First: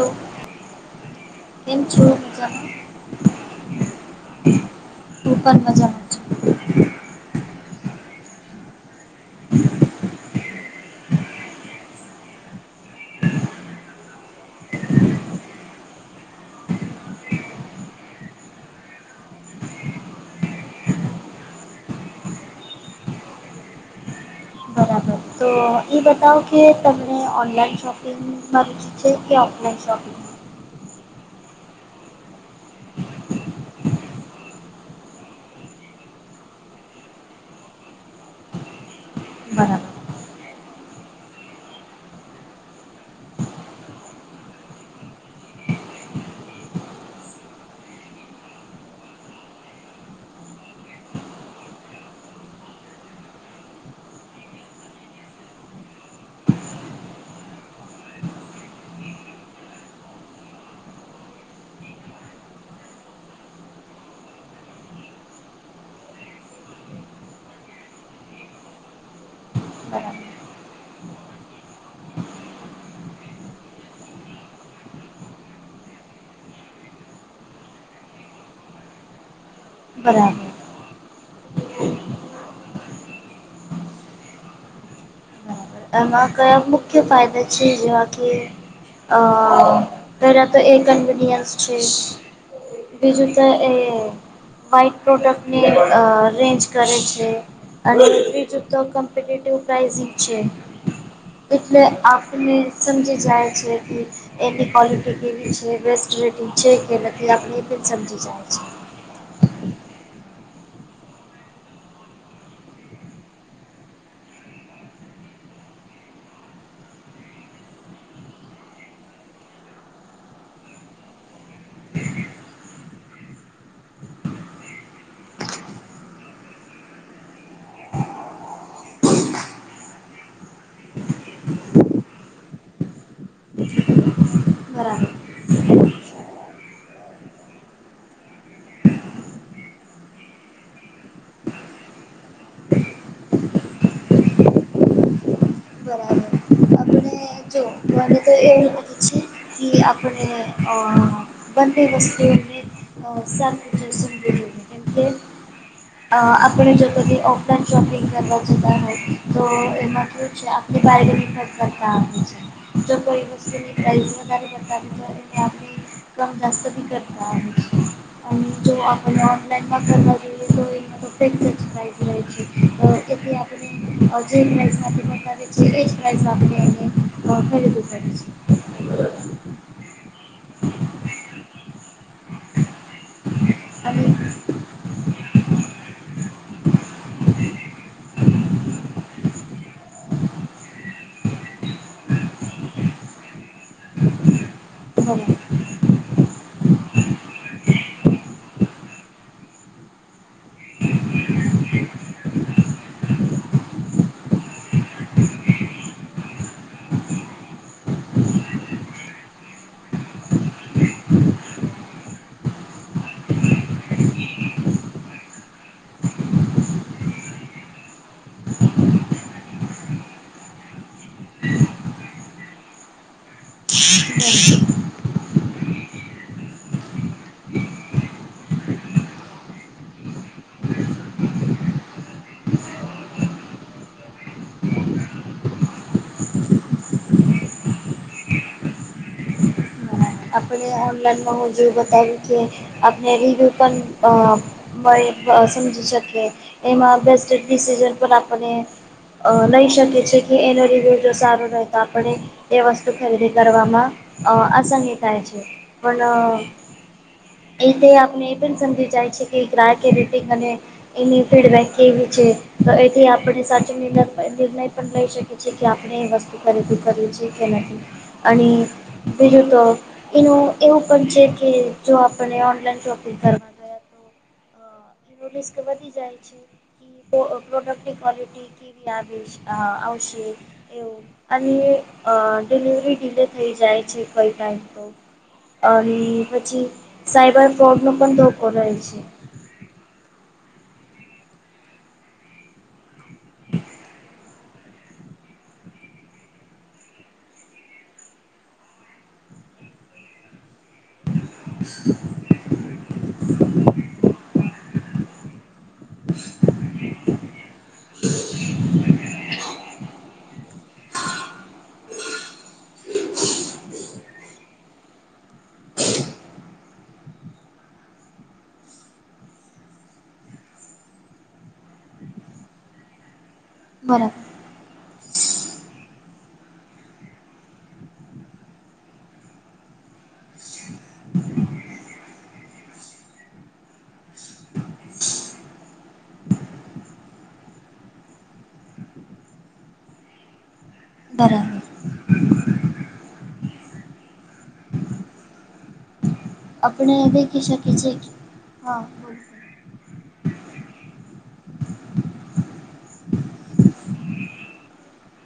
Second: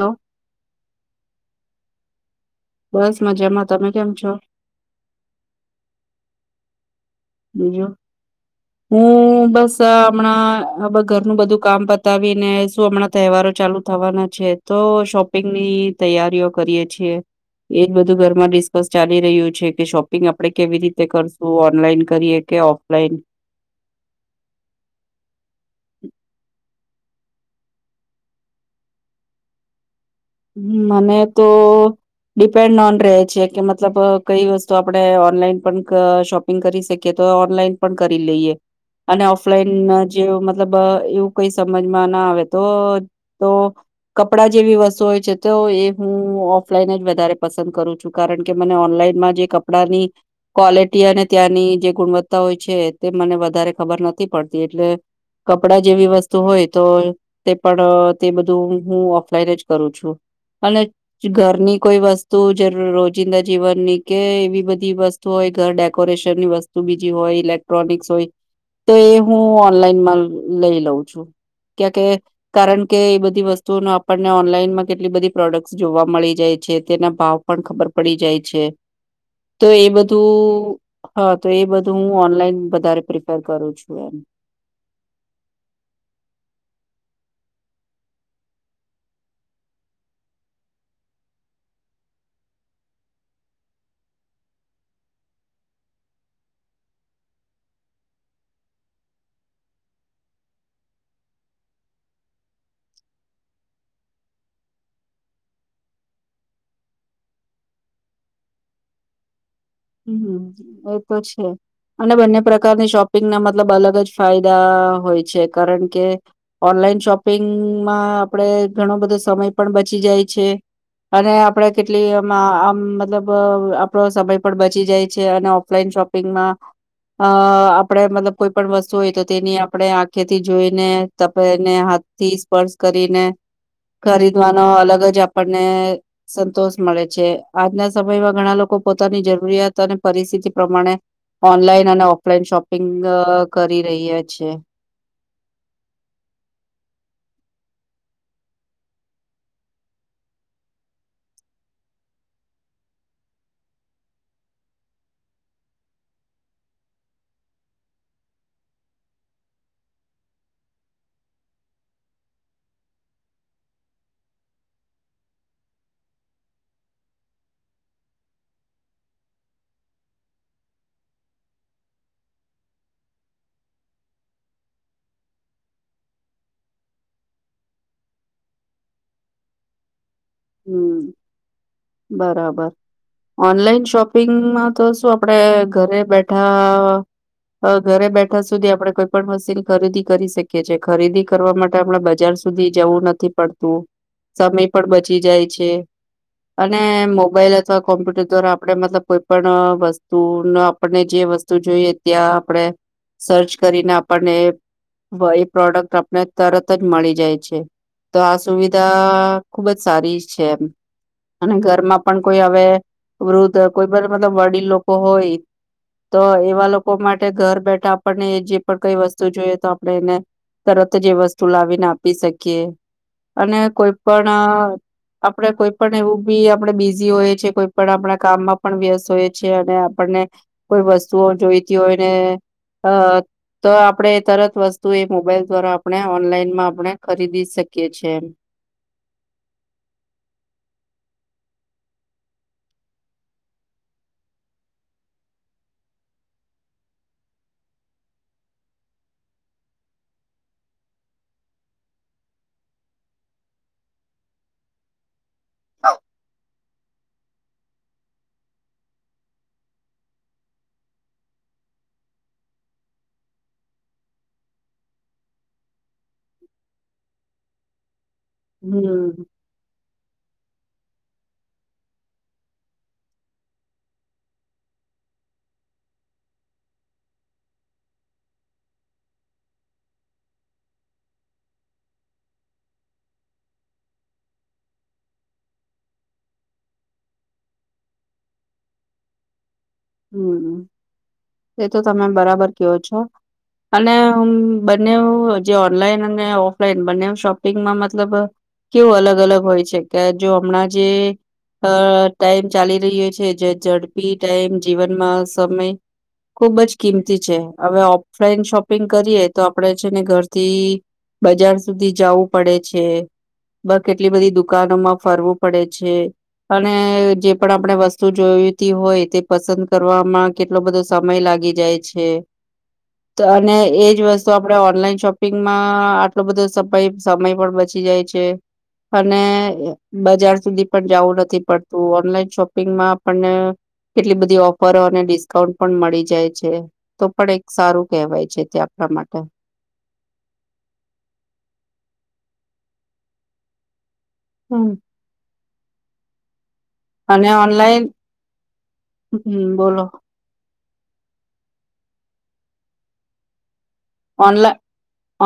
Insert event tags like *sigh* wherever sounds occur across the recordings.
લો કેમ છો મજામાં. બસ મજામાં તમે કેમ છો? હું પણ મજામાં. છું. બીજું હું બસ હમણાં હ ઘરનું બધું કામ પતાવીને શું હમણાં તહેવારો ચાલુ થવાના છે તો શોપ પિંગની તૈયારીઓ કરીએ છીએ. એજ બધું ઘરમાં ડિસ્કસ ચાલી રહ્યું છે કે શોપિંગ આપડે કેવી રીતે કરશું ઓનલાઈન કરીએ કે ઓફલાઈન. બરાબર. તો એ બતાવો કે તમને ઓનલાઈન શોપિંગમાં રૂચિ છે કે ઓફલાઈન શોપિંગ. હમ મને તો ડિપેન્ડ ઓન રહે છે કે મતલબ કઈ વસ્તુ આપડે ઓનલાઈન પણ શોપ કરી શકીયે તો ઓનલાઈન પણ કરી લઈએ. અને ઓફલાઈન જે મતલબ એવું કઈ સમજમાંના આવે તો- તો કપડા જેવી વસ્તુ હોય તો એ હું ઓફલાઈન જ વધારે પસંદ કરું છું, કારણ કે મને ઓનલાઈનમાં જે કપડાની ક્વોલિટી અને ત્યાંની જે ગુણવત્તા હોય છે તે મને વધારે ખબર નથી પડતી એટલે કપડા જેવી વસ્તુ હોય તો તે પણ તે બધું હું ઓફલાઈન જ કરું છું. અને ઘરની કોઈ વસ્તુ જ રોજિંદા જીવનની કે એવી બધી વસ્તુ હોય ઘર ડેકોરેશનની વસ્તુ બીજી હોય, ઇલેક્ટ્રોનિક્સ હોય તો એ હું ઓનલાઈનમાં બરાબર લઈ લઉં છું. ક્યા કે કારણ કે એ બધી વસ્તુઓ ન આપણને ઓનલાઇનમાં કેટલી બધી પ્રોડક્ટ જોવા મળી જાય છે. તેના ભાવ પણ ખબર પડી જાય છે. તો એ બરાબર બધું હા, તો એ બધું હું ઓનલાઈન વધારે પ્રિફર કરું છું એમ. બરાબર એમાં કયાંક મુખ્ય ફાયદા છે જેવા કે અ પેલાં તો એ કન્વીનિયન્સ છે. બીજું તો એ વાઇન્ટ પ્રોડક્ટની અ રેન્જ કરે છે. અને બીજુ તો કોમ્પિટેટિવ પ્રાઇઝિંગ છે. એટલે આપને સમજી જાય છે કે એમની ક્વોલિટી કેવી છે બેસ્ટ રેટિંગ છે કે, નથી આપણે એ પણ સમજી જાય છે. હમ એ તો છે. અને બંને પ્રકારની શોપિંગના મતલબ અલગ જ ફાયદા હોય છે કારણ કે ઓનલાઈન શોપિંગમાં આપડે ઘણો બધો સમય પણ બચી જાય છે. અને આપડે કેટલી મા આમ મતલબ આપડો સમય પણ બચી જાય છે અને ઓફલાઈન શોપિંગ માં અ આપણેે મતલબ કોઈ પણ વસ્તુ હોય તો તેની આપણે આંખેથી જોઈને તપને હાથ થી સ્પર્શ કરીને ખરીદવા નો અલગ બરાબર જ આપણને સંતોષ મળે છે. આજના સમયમાં ઘણા લોકો પોતાની જરૂ રીયાત અને પરિસ્થિતિ પ્રમાણે ઓનલાઈન અને ઓફલાઈન શોપિંગ કરી રહીયા છીએ. બરાબર આપણે જો મને તો એ લાગે છે કે આપણે અ બંન્ને વસ્તુ ની અ *unintelligible* જ કેમ કે અ આપણે જો કદી ઓફલાઈન શોપિંગ કરવા જતા હોય તો એમાં શું છે આ બાર્ગેનિંગ જ કરતા હો તો કોઈ વસ્તુ ની પ્રાઈઝ વધારે બતાવી ને આપે કમ દાસ્ત બી કરતા અને જો આપણે ઓનલાઈનમાં કરવા જઈએ તો એમા તો ફિક્સ જ પ્રાઈસ રહે છે. એટલે આપણે જે પ્રાઇઝ માટે બતાવે એ એ જ પ્રાઇઝ આપણે એને ખરીદવું પડે છે હમ બરાબર ઓનલાઈન અને શોપિંગમાં તો શું આપડે ઘરે બેઠા... અ ઘરે બેઠા સુધી આપડે કોઈ પણ મશીલ ખરીદી કરી શકીએ છે ખરીદી કરવા માટે આપણા બજાર સ સુધી જવું નથી પડતું સમય પણ બચી બરાબર જાય છે અને મોબાઈલ અથવા કોમ્પ્યુટર દ્વારા આપડે મતલબ કોઈ પણ વસ્તુનો આપણને જે વ જે જોઈએ ત્યાં આપણે સર્ચ કરીને આપણને વ એ પ્રોડક્ટ આપને તરત જ મળી જાય છે તો આ સુવિધા ખુબ જ સારી છે એમ અને ઘરમાં પણ કોઈ હવે વૃદ્ધ કોઈ પણ મતલબ વડીલ લોકો હોય તો એવા લોકો માટે ઘર બેઠા આપણને જે પણ કઈ વસ્તુ જોઈએ તો આપણે એને તરત જ એ વસ્તુ લાવીને આપી શકીએ અને કોઈ પણ અ આપણેે કોઈ પણ એવું બી આપણેે બીઝી હોય છીએ કોઈ પણ આપણા કામમાં પણ વ્યસ્ત હોયે છે અને આપણને કોઈ વસ્તુઓ જોઈતી હોયને અ તો આપડે એ તરત વસ્તુ એ મોબાઈલ દ્વારા આપણે ઓનલાઈનમાં આપણે ખરીદી શકીએ છે એમ આપણે ઓનલાઈનમાં હું જે બતાવુ કે આપણે રિવ્યુ પણ અ બ એ સમજી શકે એમાં બેસ્ટ ડિસીઝન પર આપને અ લઈ શકે છે કે એનો રિવ્યૂ જો સારો રહે તો આપણે એ વસ્તુ ખરીદી કરવામાં અ આસની થાય છે પણ એ તે આપને એ પણ સમજી જાય છે કે ગ્રાહક રેટિંગ અને એની ફીડબેક કેવી છે તો એથી આપણે સાચો નિણ નિર્ણય પણ શકીએ છીએ કે આપણે એ વસ ખરીદી કરવી છે કે નહી અને હમ્મ, બીજી તો એનું એવું પણ છે કે જો આપને ઓનલાઈન શોપિંગ કરવા એનુ રિસ્ક વધી જાય છે ઈ પો પ્રોડક્ટની ક્વોલિટી કેવી આવી અ આવશે અને અ ડિલિવરી ડીલે થઈ જાય છે કઈ ટાઈમ તો અન પછી સાયબર ફ્રોડ નો પણ ધોકો રહે છે હમ એ તો તમે બરાબર કયો છો અને હ બંને ઉ જે ઓનલાઈન અને ઓફલાઈન બંને ઉ શોપિંગમાં મતલબ કેવો અલગ અલગ હોય છે કે જો હમણાં જે અ ટાઈમ ચાલી રહ્યો છે જે ઝડપી ટાઈમ જીવનમાં સમય ખુબ જ કિંમતી છે હવે ઓફલાઈન શોપિંગ કરીએ, તો આપડે છે ને ઘરથી બજાર સુધી જવું પડે છે બ કેટલી બધી દુ દુકાનોમાં ફરવું પડે છે, અને જે પણ આપણે વસ્તુ જોઈતી હોય તે પસંદ કરવામાં કેટલો બધો સમય લાગી જાય છે અને એજ બરાબર વસ્તુ આપણે ઓનલાઈન શોપિંગમાં આટલો બધો સમય સમય પણ બચી જાય છે. અને બજાર સુધી પણ જવું નથી પડતું ઓનલાઈન શોપિંગમાં આપણને કેટલી બધી ઓફરો અને ડિસ્કાઉન્ટ પણ મળી જાય છે. તો પણ એક સારું કહેવાય છે તે આપણા માટે બરાબર હમ આપણે દ અને કી શકીએ ઓનલાઈન છીએ હા બ હમ બોલો ઓનલા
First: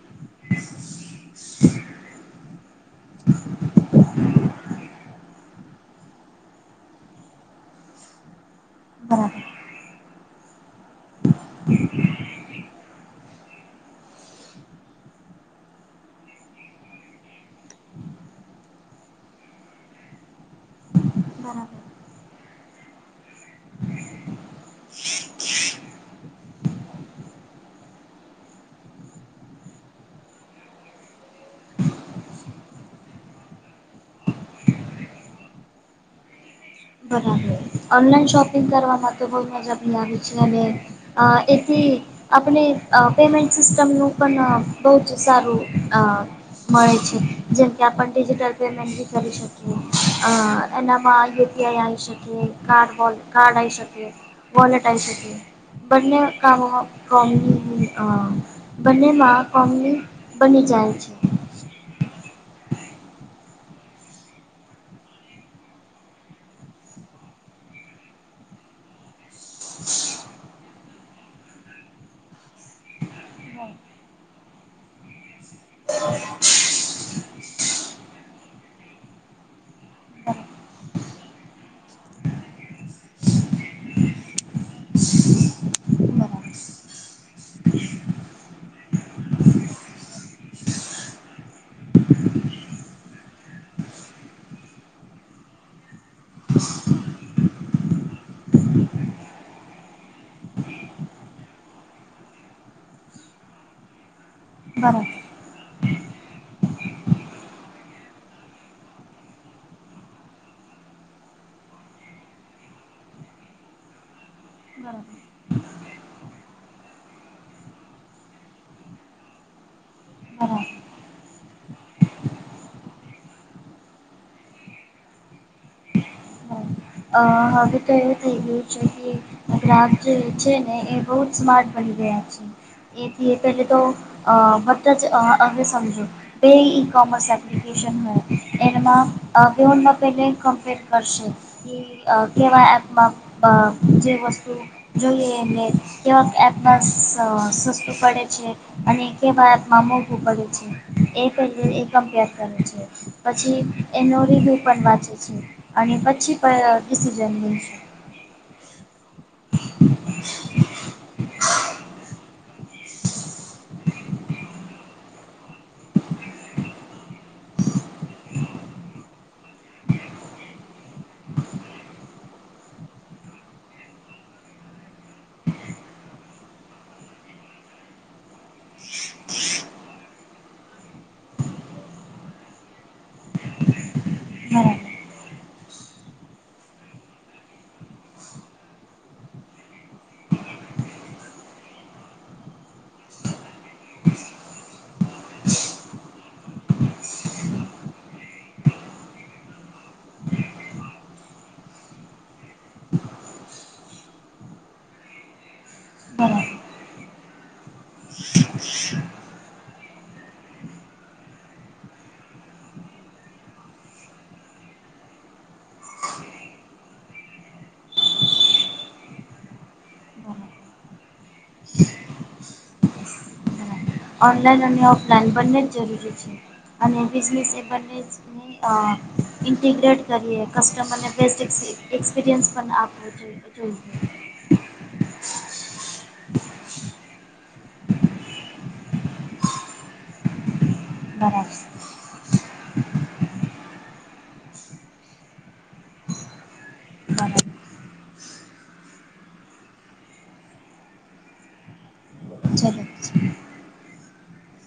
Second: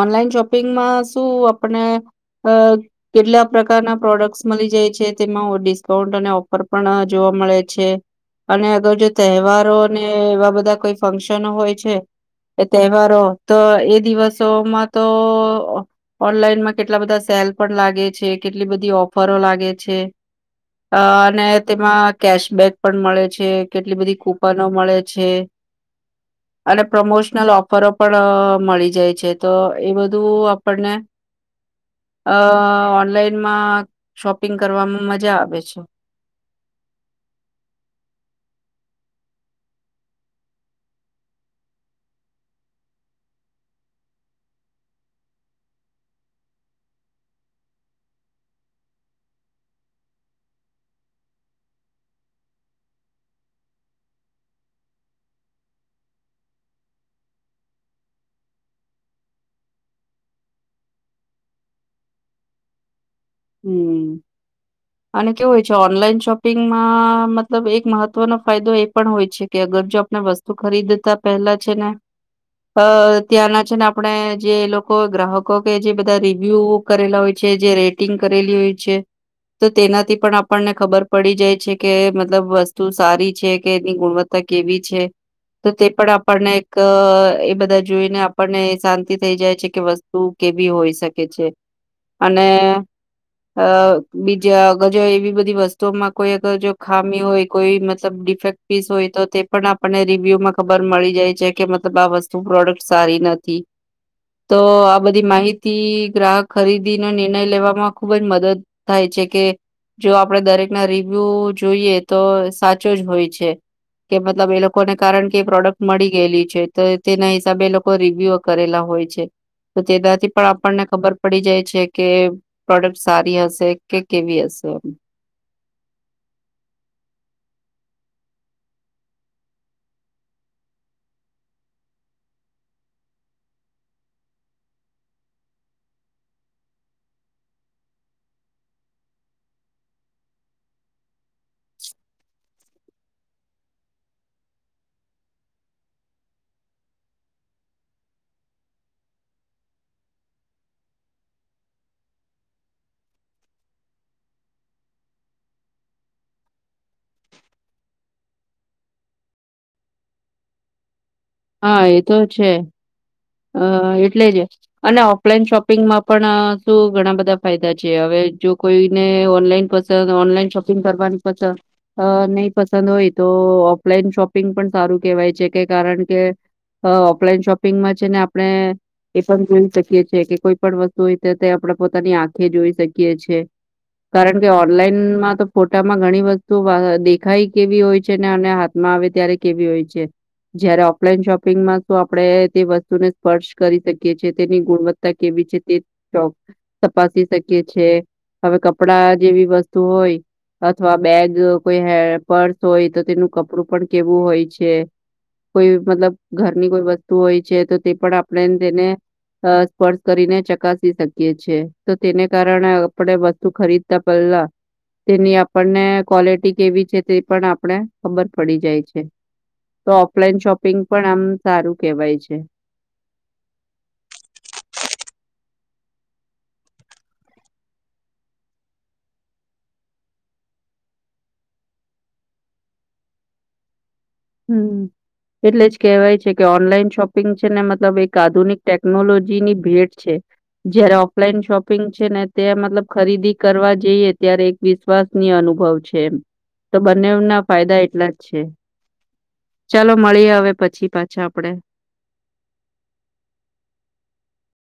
ઓનલાઈન શોપિંગમાં શું આપને કેટલા પ્રકારના પ્રોડક્ટસ મળી જાય છે. તેમાં ડિસ્કાઉન્ટ અને ઓફર પણ જોવા મળે છે. અને અગર જો બરાબર તહેવારો ને એવા બધા કોઈ ફંક્શન હોય છે. એ તહેવારો તો તો ઓનલાઈનમાં કેટલા બધા સેલ પણ લાગે છે. કેટલી બધી ઓફરો લાગે છે. અ અને બરાબર તેમાં કેશબેક પણ મળે છે. કેટલી બધી કૂપનો મળે છે. અને પ્રમોશનલ ઓફરો પણ મળી જાય છે તો એ બધું આપણને અ ઓનલાઈનમાં શોપિંગ કરવામાં મજા આવે છે. બરાબર ઓનલાઈન શોપિંગ કરવા માટે બહ મજા બી આવી છે અને અ એથી આપણે પેમેન્ટ સિસ્ટમનું પણ બહુ જ સારું અ મળે છે જેમકે આપ ડિજિટલ પેમેન્ટી કરી શકી એનામાં યુપઆઈ આવી શકે કાર્ડોલ કાર્ડ આ શકે વલેટ આવી શ બંને કામ પ્રમ બંનેમાં કોમ બની જાય છે. હમ અને કેવું હોય છે. ઓનલાઈન શોપિંગમાં મતલબ એક મહત્વનો ફાયદો એ પણ હોય છે, કે અગર જો વસ્તુ ખરીદતા પહેલા છે ને અ ત્યાંના છે. ને આપણે જે લોકો ગ્રાહકો કે જે બધા રિવ્યુ કરેલા છે જે રેટિંગ કરેલી છે. તો તેનાથી પણ આપણને ખબર પડી જાય છે કે મતલબ વસ્તુ સારી છે કે એની ગુણવત્તા ત કેવી છે. તો તે પણ આપણને એક એ બધા જોઈને આપણને શાંતિ થઈ જાય છે કેસ્ તું કેવી હોઈ છે. અ બીજા અગર જો એવી બધી વસ્તુઓમાં કોઈ અગર જો ખામી હોય કોઈ મતલબ ડિફેક્ટ હોય તો તે પણ આપણને રિવ્યુમાં ખબર મળી જાય છે કે મતલબ આ વસ્તુ પ્રોડક્ટ સારી નથી. તો બરાબર આ બરાબર બધી માહિતી ગ્રાહક ખરીદીનો નિર્ણય લેવામાં ખુબ જ મદદ થાય છે કે જો આપણેે દરેકના રિવ્યુ જોઈએ તો સાચો જ હોય છે. કે મતલબ એ બરાબર લોકોને કારણ બરાબર કે એ પ્રોડક્ટ ગયેલી છે તો તેના હિસાબે લોકો રિવ્યુ કરેલા હોય છે. તો તેનાથી પણ બરાબર આપણને ખબર પડી જાય છે કે પ્રોડક્ટ સારી હશે કે કેવી હશે. અ હવે તો એવું થઈ ગયું છે કે *unintelligible* જે છે ને એ બહુ જ સ્માર્ટ બની ગયા છે એથી પહેલે તો અ બધા જ હમે સમજો બે ઈ કોમર્સ એપ્લિકેસન નું એમાં *unintelligible* કેમ્પર કરશે અ કેવા એપમાં *unintelligible* જે વસ્તુ જોઈએ એ ને કેવા એપ માં સ સસ્તું પડે છે અને કેવા એપ માં મોઘું પડે છે એ *unintelligible* કંપેર કરે છે પછી એનો રિવ્યુ પણ વાંચે છે અને પછી પ ડિસિઝન લે છે હા એ તો છે અ એટલે જ અને ઓફલાઈન શોપિંગમાં પણ તો ઘણા બધા ફાયદા છે હવે જો કોઈને ઓનલાઈન પસંદ ઓનલાઈન શોપિંગ કરવાની પસ અ નહી પસંદ હોય તો ઓફલાઈન શોપિંગ પણ સારું કેહેવાય છે કે કારણ કે અ ઓફલાઈન શોપિંગમાં છે ને આપણે એ પણ જોઈ શકીએ છે કે કોઈ પણ વસ્તુ હોય તો તે આપણે પોતાની આંખે જોઈ શકીએ છે કારણ કે બરાબર ઓનલાઈનમાં તો ફોટામાં ઘણી વસ્તુ દેખાય કેવી હોય છે ને અને હા માં આવે ત્યારે કેવી હોય છે જયારે ઓફલાઈન શોપિંગમાં શું આપડે તે વ સ્તૂ ને સ્પર્શ કરી શકી છીએ તેની ગુણવત્તા કેવી છે તે તપાસી શકીએ છે હવે કપડા જેવી વસ્તુ હોય અથવા બેગ કોઈ હે પર્સ હોય તો તેનું કપડું પણ કેવું હોય છે કોઈ મતલબ બરાબર ઘરની કોઈ વસ્તુ હોય છે તો તે પણ આપણે તેને અ સ્પર્શ કરીને ચકાસી શકીએ છીએ તો તેને કારણે આપણે તું ખરીદતા પેલ્લા તેની આપણને કવોલિટી કેવી છે તે પણ આપણે ખબર પડી જાય છે તો ઓફલાઈન શોપિંગ પણ આમ સારું કેવાય છે ઓન લાઇન અને ઓફલાઈન બંને જ જરૂરી છે અને બિઝનેસ એ બન્ને જ અ ઇન્ટીગ્રેટ કરીએ કસ્ટમરને બેસ્ટ એક્સપિરિયન્સ પણ આપો છે *unintelligible* હમ એટલે જ કહેવાય છે કે ઓનલાઈન શોપિંગ છે ને મતલબ એક આધુનિક ટેકનોલોજીની ભેટ છે. જયારે ઓફલાઈન બરાબર શોપિંગ છે ને તે મતલબ ખરીદી કરવા જઈએ ત્યારે એક વિશ્વાસની અનુભવ છે એમ તો બંને બરાબર નાવ ફાયદા એટલા જ છે ચાલો મળીએ હવે પછી પાછા આપડે ચલો